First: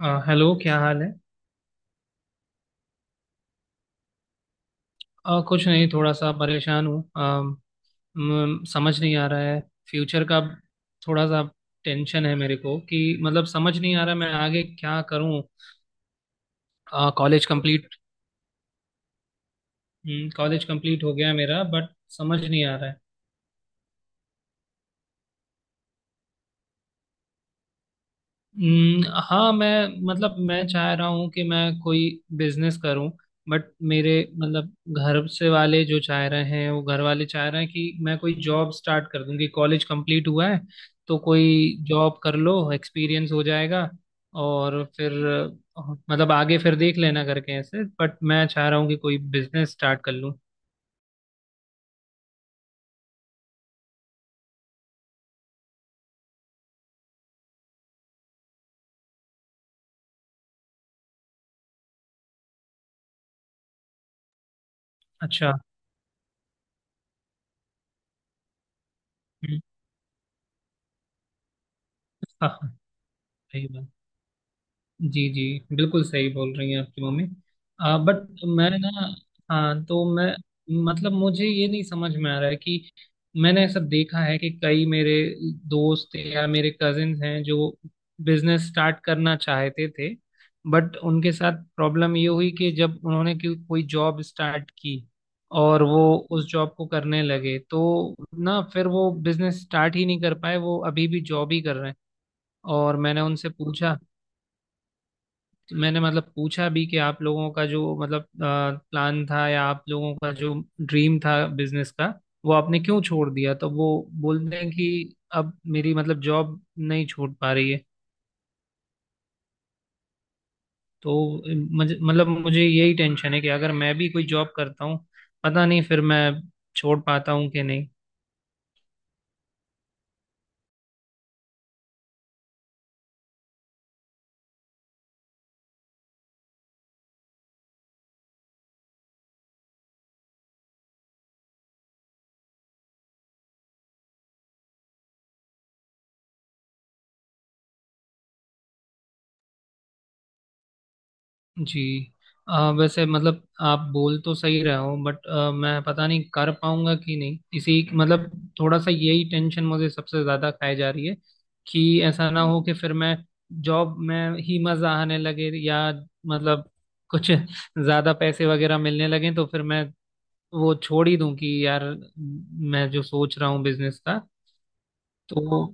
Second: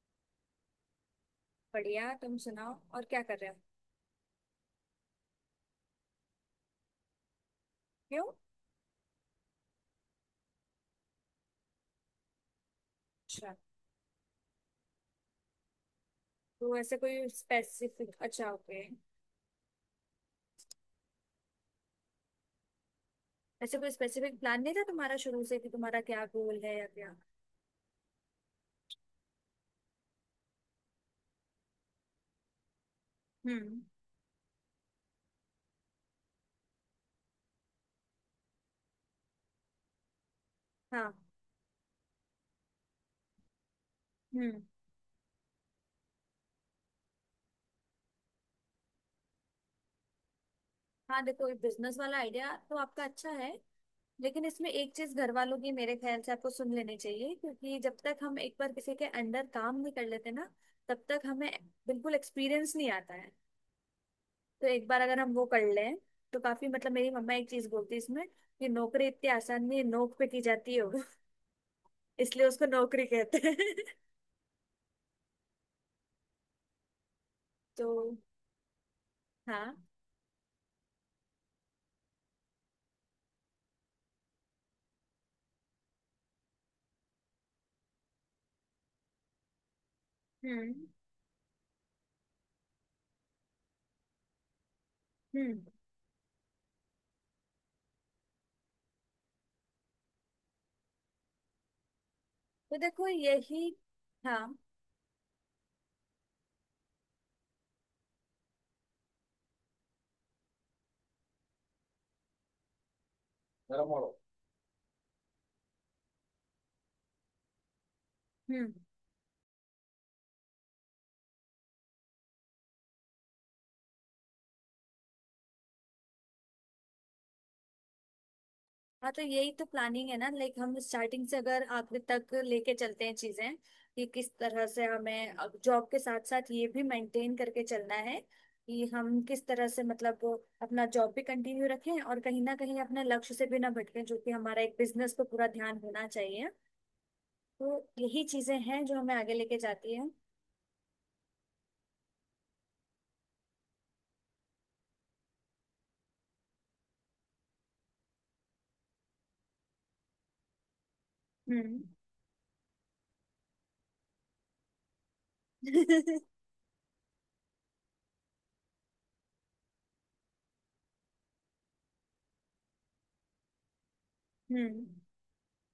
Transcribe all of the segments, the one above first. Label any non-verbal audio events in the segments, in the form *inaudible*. Hello, क्या हाल है? बढ़िया, तुम सुनाओ और क्या कर रहे हो। कुछ नहीं, थोड़ा सा परेशान हूँ। क्यों? समझ नहीं आ रहा है फ्यूचर का। थोड़ा सा टेंशन है मेरे को कि मतलब अच्छा। समझ नहीं आ रहा मैं आगे क्या करूँ। तो ऐसे कोई कॉलेज कंप्लीट। स्पेसिफिक, अच्छा ओके। कॉलेज कंप्लीट हो गया मेरा, बट समझ नहीं आ रहा है। ऐसे कोई स्पेसिफिक प्लान नहीं था तुम्हारा शुरू से कि तुम्हारा क्या गोल है या क्या? हम्म, हाँ, मैं चाह रहा हूँ कि मैं कोई बिजनेस करूँ। बट हम्म। मेरे, मतलब, घर से वाले जो चाह रहे हैं, वो घर वाले चाह रहे हैं कि मैं कोई जॉब स्टार्ट कर दूँ कि कॉलेज कंप्लीट हुआ है, हाँ। तो कोई जॉब कर लो, एक्सपीरियंस हो जाएगा। हम्म। और फिर अ, मतलब आगे फिर देख लेना करके ऐसे, बट मैं चाह रहा हूँ कि कोई बिजनेस स्टार्ट कर लूँ। हाँ देखो, ये बिजनेस वाला आइडिया तो आपका अच्छा है, लेकिन इसमें एक चीज घर वालों की मेरे ख्याल से आपको सुन लेनी चाहिए, क्योंकि जब तक हम एक बार किसी के अंडर काम नहीं कर लेते ना, तब तक हमें बिल्कुल एक्सपीरियंस नहीं आता है। तो एक बार अगर हम वो अच्छा। कर लें, तो काफी मतलब, मेरी मम्मा एक चीज बोलती है इसमें कि नौकरी इतनी हम्म। आसान नहीं है, नोक पे की जाती है *laughs* वो। इसलिए हाँ, उसको हाँ, नौकरी कहते हैं। सही बात। *laughs* जी, जी, बिल्कुल सही बोल रही हैं आपकी मम्मी। तो बट मैं ना। हाँ, हाँ। तो मैं, मुझे ये नहीं समझ में आ रहा है कि मैंने ऐसा देखा है कि कई मेरे दोस्त या मेरे कजिन्स हैं जो बिजनेस स्टार्ट करना चाहते थे, हम्म। बट उनके साथ प्रॉब्लम ये हुई कि जब उन्होंने कोई कोई जॉब स्टार्ट की हम्म। और वो उस जॉब को करने लगे तो ना फिर वो बिजनेस स्टार्ट ही नहीं कर पाए, वो अभी भी जॉब ही कर रहे हैं। तो और देखो मैंने उनसे यही, पूछा। हाँ, मैंने, मतलब, पूछा भी कि आप लोगों का जो मतलब प्लान था या आप लोगों का जो ड्रीम था बिजनेस का, वो आपने क्यों छोड़ दिया? तो वो बोल रहे हैं कि अब मेरी, मतलब, जॉब नहीं छूट पा रही है। हम्म, तो मुझे यही टेंशन है कि अगर मैं भी कोई जॉब करता हूँ, पता नहीं फिर मैं छोड़ पाता हूँ कि नहीं। हाँ तो यही तो प्लानिंग है ना, लाइक हम स्टार्टिंग से अगर आखिर तक लेके चलते हैं चीजें, कि किस तरह से हमें जॉब के साथ साथ ये भी मेंटेन करके चलना है, कि हम किस तरह से मतलब अपना जॉब भी कंटिन्यू रखें और कहीं ना कहीं अपने लक्ष्य से भी ना भटकें, जो कि हमारा एक बिजनेस पे पूरा ध्यान होना चाहिए। तो यही चीजें हैं जो हमें आगे लेके जाती है। जी। वैसे, मतलब, आप बोल तो सही रहे हो, बट मैं पता नहीं कर पाऊंगा कि नहीं। इसी, मतलब, थोड़ा सा यही टेंशन मुझे सबसे ज्यादा खाई जा रही है हम्म। कि ऐसा ना हो कि फिर मैं जॉब में ही मजा आने लगे, या *laughs* हम्म। मतलब कुछ ज्यादा पैसे वगैरह मिलने लगे तो फिर मैं वो छोड़ ही दूं कि यार, मैं जो सोच रहा हूँ बिजनेस का। हम्म। तो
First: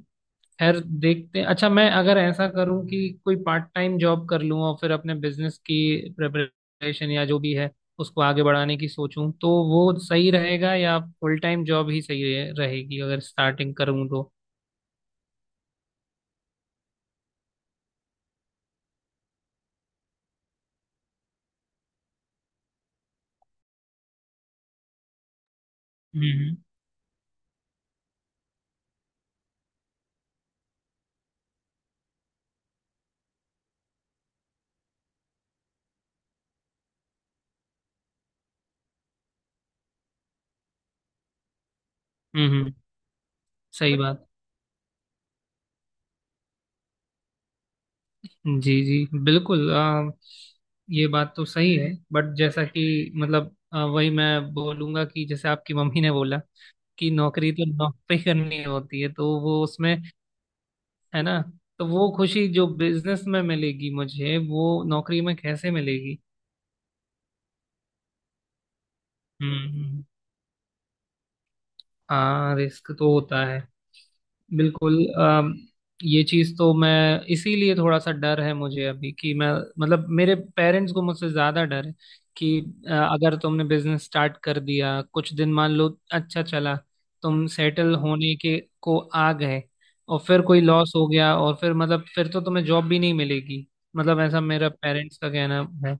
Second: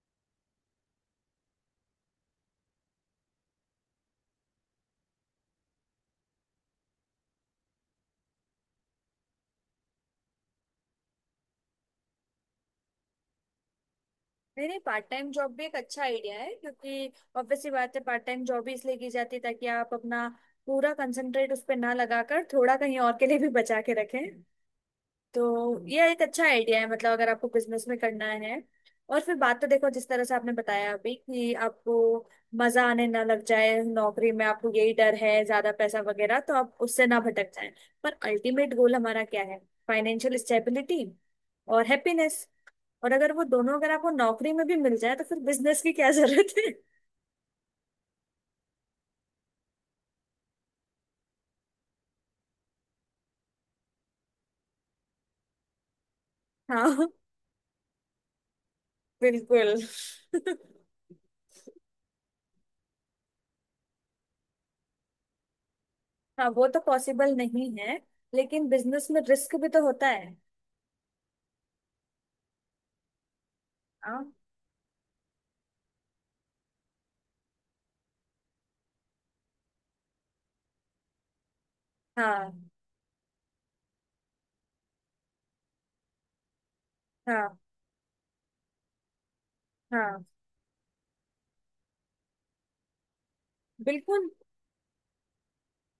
खैर, देखते हैं। अच्छा, मैं अगर ऐसा करूं कि कोई पार्ट टाइम जॉब कर लूं और फिर अपने बिजनेस की प्रिपरेशन या जो भी है, उसको आगे बढ़ाने की सोचूं, तो वो सही रहेगा या फुल टाइम जॉब ही सही रहेगी अगर स्टार्टिंग करूं तो? नहीं नहीं, पार्ट टाइम जॉब भी एक अच्छा आइडिया है, क्योंकि obvious सी बात है, पार्ट टाइम जॉब भी इसलिए की जाती है ताकि आप अपना पूरा कंसंट्रेट उस पर ना लगाकर थोड़ा कहीं और के लिए भी बचा के रखें। तो यह एक अच्छा हम्म, आइडिया है, मतलब अगर आपको बिजनेस में करना है। और फिर बात तो देखो, जिस तरह से आपने बताया अभी कि आपको मजा आने ना लग जाए नौकरी में, आपको यही डर है ज्यादा पैसा वगैरह तो आप उससे ना भटक जाए। पर अल्टीमेट गोल हमारा क्या है? फाइनेंशियल स्टेबिलिटी और हैप्पीनेस। हम्म। और अगर वो दोनों अगर सही आपको बात। नौकरी में भी मिल जाए, तो फिर बिजनेस की क्या जरूरत है? जी, जी, बिल्कुल। ये बात तो सही है, बट जैसा कि मतलब वही मैं बोलूंगा कि जैसे आपकी मम्मी ने बोला *laughs* हाँ, कि नौकरी तो नौकरी करनी होती है, तो वो बिल्कुल। उसमें *laughs* है ना। तो वो खुशी जो बिजनेस में मिलेगी मुझे, वो नौकरी में कैसे मिलेगी? हाँ वो तो पॉसिबल नहीं है, लेकिन बिजनेस में रिस्क भी तो हम्म। होता है। हाँ, रिस्क तो होता है, हाँ। बिल्कुल। ये चीज तो मैं। इसीलिए थोड़ा सा डर है मुझे अभी कि मैं, मतलब, मेरे पेरेंट्स को मुझसे ज्यादा डर है कि हाँ। अगर तुमने बिजनेस स्टार्ट कर दिया कुछ दिन, मान लो अच्छा चला, तुम हाँ। सेटल होने के को आ गए, और हाँ। फिर कोई लॉस हो गया, और फिर मतलब फिर तो तुम्हें जॉब भी नहीं मिलेगी। मतलब बिल्कुल। ऐसा मेरा पेरेंट्स का कहना है।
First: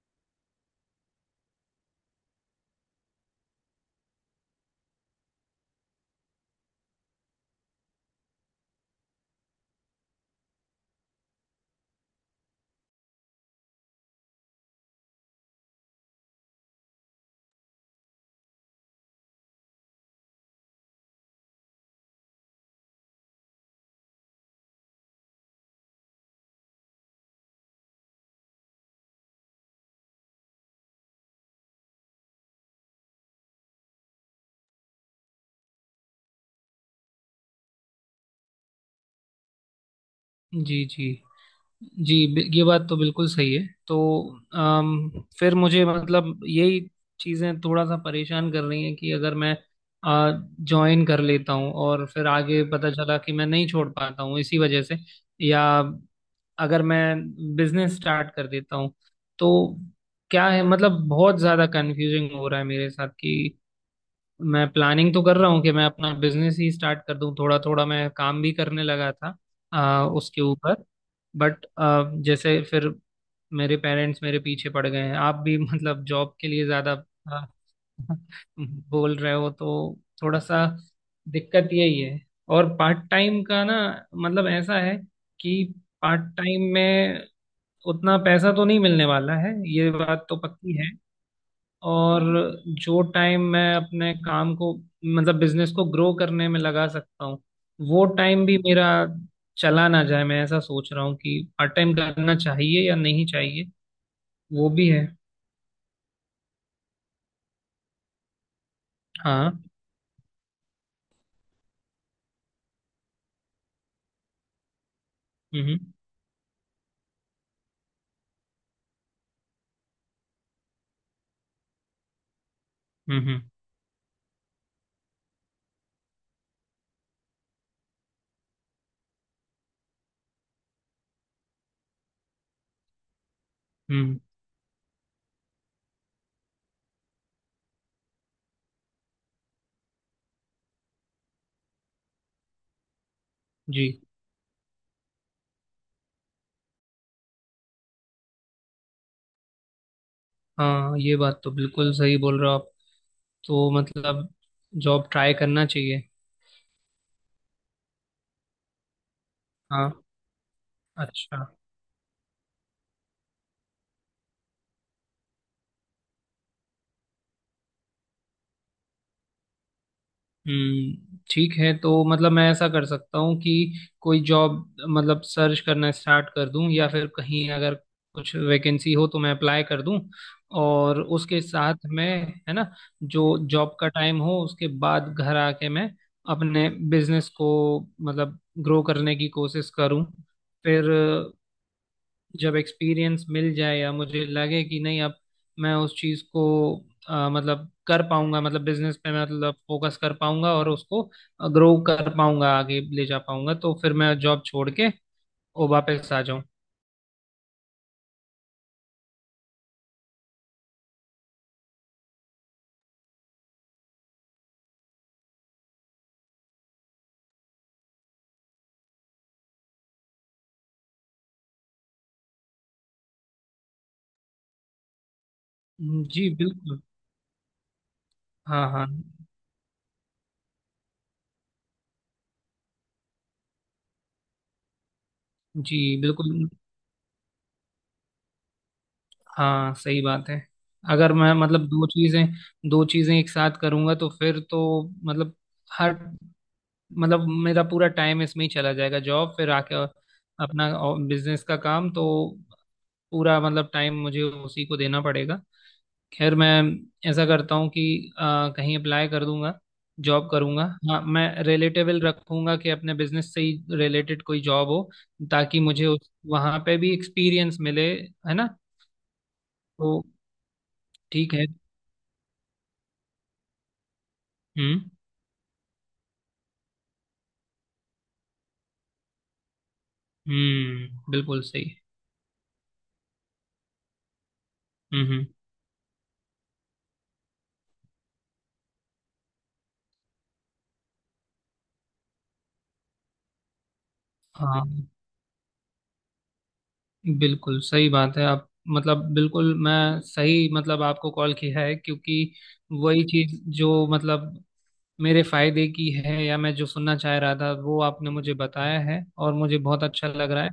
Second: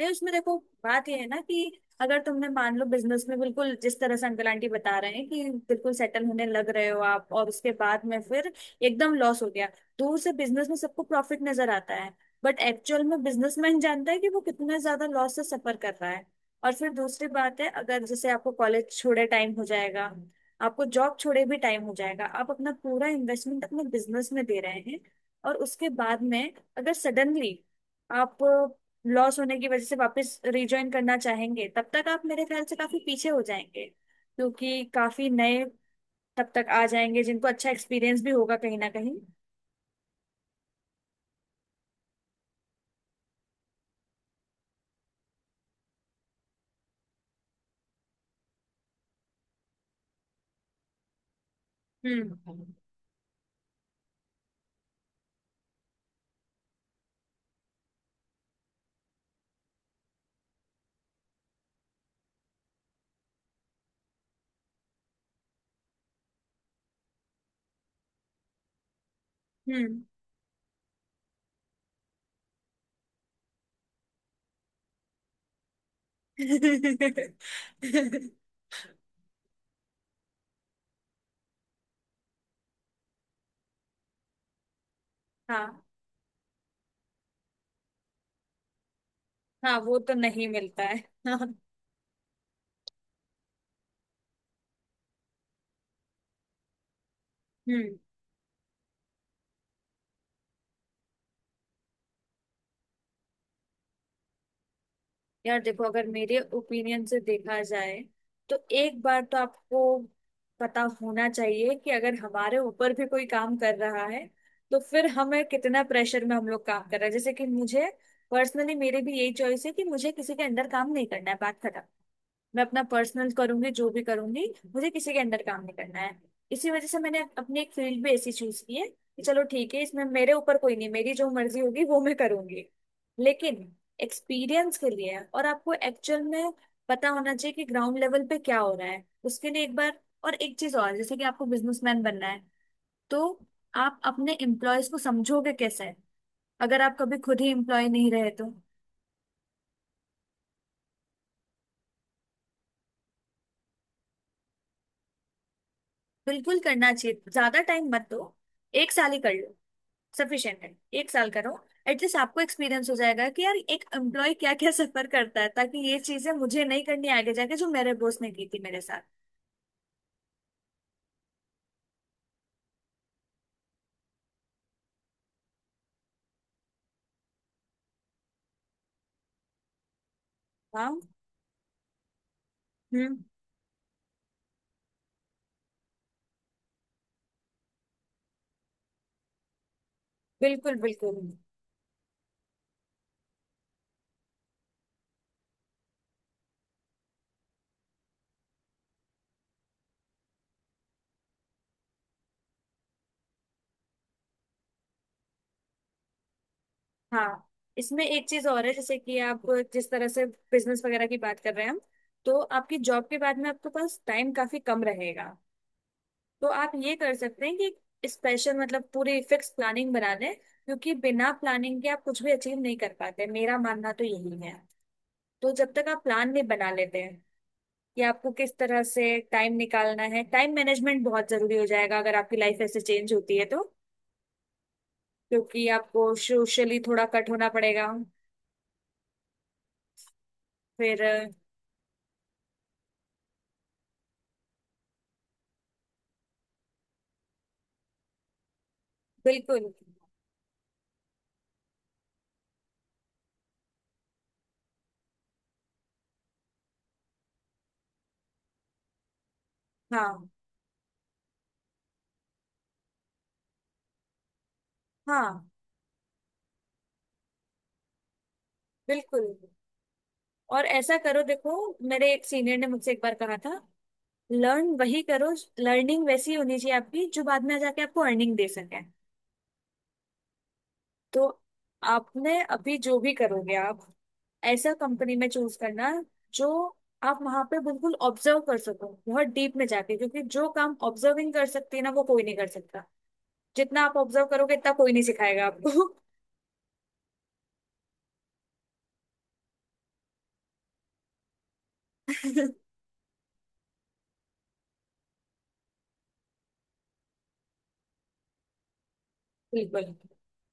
नहीं, उसमें देखो, बात ये है ना, कि अगर तुमने मान लो बिजनेस में बिल्कुल जिस तरह से अंकल आंटी बता रहे हैं कि बिल्कुल सेटल होने लग रहे हो आप, और उसके बाद में फिर एकदम लॉस हो गया। दूर से बिजनेस में सबको प्रॉफिट नजर आता है, बट एक्चुअल में बिजनेसमैन जानता है कि वो कितना ज्यादा लॉस से सफर कर रहा है। और फिर दूसरी बात है, अगर जैसे आपको कॉलेज छोड़े टाइम हो जाएगा, आपको जॉब छोड़े भी टाइम हो जाएगा, आप अपना पूरा इन्वेस्टमेंट अपने बिजनेस में दे रहे हैं, और उसके बाद में अगर सडनली आप लॉस होने की वजह से वापस रिजॉइन करना चाहेंगे, तब तक आप मेरे ख्याल से काफी पीछे हो जाएंगे, क्योंकि काफी नए तब तक आ जाएंगे जिनको अच्छा एक्सपीरियंस भी होगा कहीं ना कहीं। जी। जी। ये बात तो बिल्कुल सही है। तो अम, फिर मुझे, मतलब, यही चीज़ें थोड़ा सा परेशान कर रही हैं कि अगर मैं ज्वाइन कर लेता हूँ और फिर हम्म। आगे पता चला कि मैं नहीं छोड़ पाता हूँ इसी वजह से, या अगर मैं बिजनेस स्टार्ट कर देता हूँ तो क्या है। मतलब बहुत ज़्यादा कंफ्यूजिंग हो रहा है मेरे साथ कि मैं प्लानिंग तो कर रहा हूँ कि मैं अपना बिजनेस ही स्टार्ट कर दूँ, थोड़ा थोड़ा मैं काम भी करने लगा था हम्म। उसके ऊपर। बट जैसे फिर मेरे पेरेंट्स मेरे पीछे पड़ गए हैं, आप भी मतलब जॉब के लिए ज्यादा अ, *laughs* बोल रहे हो, तो थोड़ा सा दिक्कत यही है। और पार्ट टाइम का ना, मतलब ऐसा है *laughs* कि हाँ। पार्ट टाइम में उतना पैसा तो नहीं मिलने वाला है, हाँ ये वो तो बात तो नहीं पक्की मिलता है। है। *laughs* हाँ। और जो टाइम मैं अपने काम को, मतलब बिजनेस को ग्रो करने में लगा सकता हूँ, हम्म। वो टाइम भी मेरा चला ना जाए। मैं ऐसा सोच रहा हूँ कि पार्ट टाइम करना चाहिए या नहीं चाहिए, वो भी है। यार देखो, अगर मेरे ओपिनियन से देखा जाए, तो एक बार तो हाँ। आपको पता होना चाहिए कि अगर हमारे ऊपर भी कोई काम कर रहा है, तो फिर हमें हम्म, कितना प्रेशर में हम लोग काम कर रहे हैं, जैसे कि मुझे पर्सनली, मेरी भी यही चॉइस है कि मुझे किसी के अंडर काम नहीं करना है, बात खत्म। मैं अपना पर्सनल हम्म, करूंगी, जो भी करूंगी, मुझे किसी के अंडर काम नहीं करना है। इसी वजह से मैंने अपनी एक फील्ड भी ऐसी चूज की है, कि चलो ठीक है, इसमें मेरे ऊपर कोई नहीं, मेरी जो मर्जी होगी वो मैं करूंगी। लेकिन हम्म। एक्सपीरियंस के लिए, और आपको एक्चुअल में पता होना चाहिए कि ग्राउंड लेवल पे क्या हो रहा है, उसके लिए एक बार। और एक चीज और, जैसे कि आपको बिजनेसमैन बनना है, तो जी। आप अपने एम्प्लॉयज को समझोगे कैसे अगर आप कभी खुद ही एम्प्लॉय नहीं रहे तो? हाँ, ये बात तो बिल्कुल सही बोल रहे हो आप। तो मतलब जॉब ट्राई करना चाहिए। बिल्कुल करना चाहिए, ज्यादा टाइम मत दो, एक साल ही कर लो, हाँ। सफिशिएंट है। एक साल अच्छा। करो, एटलीस्ट आपको एक्सपीरियंस हो जाएगा कि यार एक एम्प्लॉय क्या क्या सफर करता है, ताकि ये चीजें मुझे नहीं करनी आगे जाके जो मेरे बॉस ने की थी मेरे साथ। हम्म। ठीक है, तो मतलब मैं ऐसा कर सकता हूँ कि कोई जॉब, मतलब सर्च करना स्टार्ट कर दूँ, या फिर कहीं अगर कुछ वैकेंसी हो तो मैं अप्लाई कर दूँ, हाँ। और उसके साथ में, है ना, हम्म। जो जॉब का टाइम हो उसके बाद घर आके मैं अपने बिजनेस को, मतलब ग्रो करने की कोशिश करूँ। बिल्कुल फिर बिल्कुल। जब एक्सपीरियंस मिल जाए या मुझे लगे कि नहीं अब मैं उस चीज़ को मतलब कर पाऊंगा, मतलब बिजनेस पे मतलब फोकस कर पाऊंगा और उसको ग्रो कर पाऊंगा आगे ले जा पाऊंगा, तो फिर मैं जॉब छोड़ के वो वापस आ जाऊं। हाँ इसमें एक चीज और है, जैसे कि आप जिस तरह से बिजनेस वगैरह की बात कर रहे हैं हम, तो आपकी जॉब के बाद में आपके पास टाइम काफी कम रहेगा। तो आप ये कर सकते हैं कि स्पेशल मतलब पूरी फिक्स प्लानिंग बना लें, क्योंकि बिना प्लानिंग के आप कुछ भी अचीव नहीं कर पाते, मेरा मानना तो यही है। तो जब तक आप जी प्लान नहीं बना बिल्कुल। लेते हैं कि आपको किस हाँ, तरह हाँ। से टाइम निकालना है, टाइम मैनेजमेंट बहुत जरूरी हो जाएगा अगर आपकी लाइफ ऐसे चेंज होती है तो, क्योंकि जी आपको बिल्कुल। सोशली थोड़ा कट होना पड़ेगा। हाँ, सही बात है। फिर अगर अ, मैं, मतलब, दो चीज़ें एक साथ करूंगा तो फिर तो, मतलब, हर, मतलब, मेरा पूरा टाइम इसमें ही चला जाएगा। जॉब फिर बिल्कुल। आके, और अपना बिजनेस का काम तो पूरा, मतलब, टाइम मुझे उसी को देना पड़ेगा। खैर मैं ऐसा करता हूँ कि अ, कहीं अप्लाई कर दूंगा, हाँ। जॉब करूंगा। हाँ, मैं रिलेटेबल रखूंगा कि अपने बिजनेस से ही रिलेटेड कोई जॉब हो, हाँ ताकि मुझे उस वहाँ पे भी एक्सपीरियंस मिले, है ना? बिल्कुल। तो और ऐसा करो ठीक है। देखो, मेरे एक सीनियर ने मुझसे एक बार कहा था, लर्न हम्म, वही करो, लर्निंग वैसी होनी चाहिए आपकी जो बाद में जाके आपको अर्निंग दे सके। हम्म, तो बिल्कुल सही। आपने अभी जो भी करोगे आप, ऐसा हम्म, कंपनी हम्म। में चूज करना जो आप वहां पे बिल्कुल ऑब्जर्व कर सको बहुत डीप में जाके, क्योंकि जो काम ऑब्जर्विंग कर सकती है ना, वो कोई नहीं कर सकता। जितना आप ऑब्जर्व करोगे इतना हाँ, कोई नहीं सिखाएगा आपको। बिल्कुल सही बात है आप। मतलब बिल्कुल मैं सही, मतलब आपको कॉल किया है क्योंकि *laughs* वही चीज जो, मतलब, मेरे फायदे की है, या मैं जो सुनना चाह रहा था वो आपने मुझे बताया है और मुझे बहुत बिल्कुल। अच्छा लग रहा है।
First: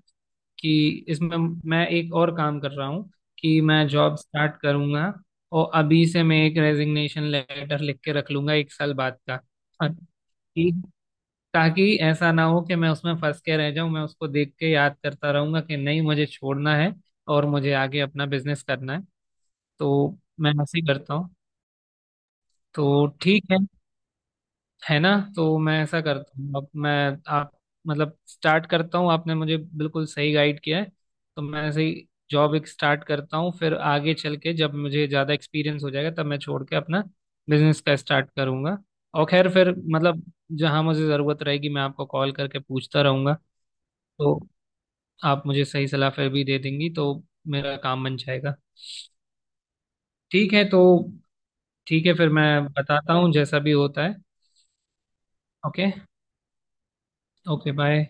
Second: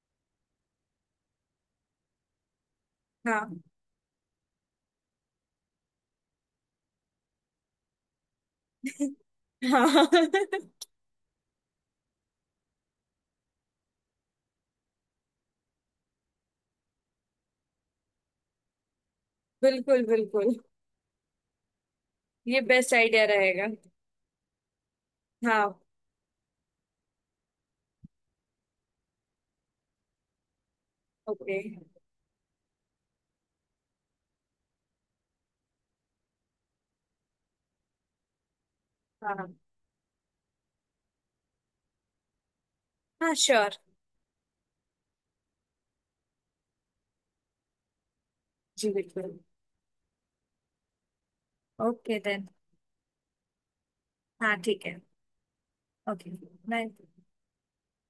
कि इसमें मैं एक और काम कर रहा हूँ हाँ। कि मैं जॉब स्टार्ट करूंगा और अभी से मैं एक रेजिग्नेशन लेटर लिख के रख लूंगा एक साल बाद का। हाँ, हाँ। *laughs* ताकि ऐसा ना हो कि मैं उसमें फंस के रह जाऊं, मैं उसको देख के याद करता रहूंगा कि नहीं मुझे छोड़ना है और मुझे आगे अपना बिजनेस करना है। बिल्कुल तो मैं बिल्कुल। ऐसे ही करता हूँ। ये बेस्ट तो आइडिया ठीक है रहेगा। है ना? तो हाँ। मैं ऐसा करता हूँ। अब मैं, आप, मतलब स्टार्ट करता हूँ। आपने मुझे बिल्कुल सही गाइड किया है। तो ओके। मैं ऐसे ही जॉब एक स्टार्ट करता हूँ, फिर आगे चल के जब मुझे ज़्यादा एक्सपीरियंस हो जाएगा तब मैं छोड़ के अपना बिजनेस का स्टार्ट करूंगा। और हाँ। खैर, फिर मतलब जहाँ मुझे ज़रूरत रहेगी मैं आपको कॉल करके पूछता हाँ रहूंगा, श्योर। तो आप मुझे सही सलाह फिर भी दे देंगी तो मेरा काम बन जाएगा। जी बिल्कुल। ठीक है। तो ठीक है, ओके फिर मैं देन। बताता हूँ जैसा भी होता है। हाँ ठीक है। Okay. Okay. Bye. Okay, bye.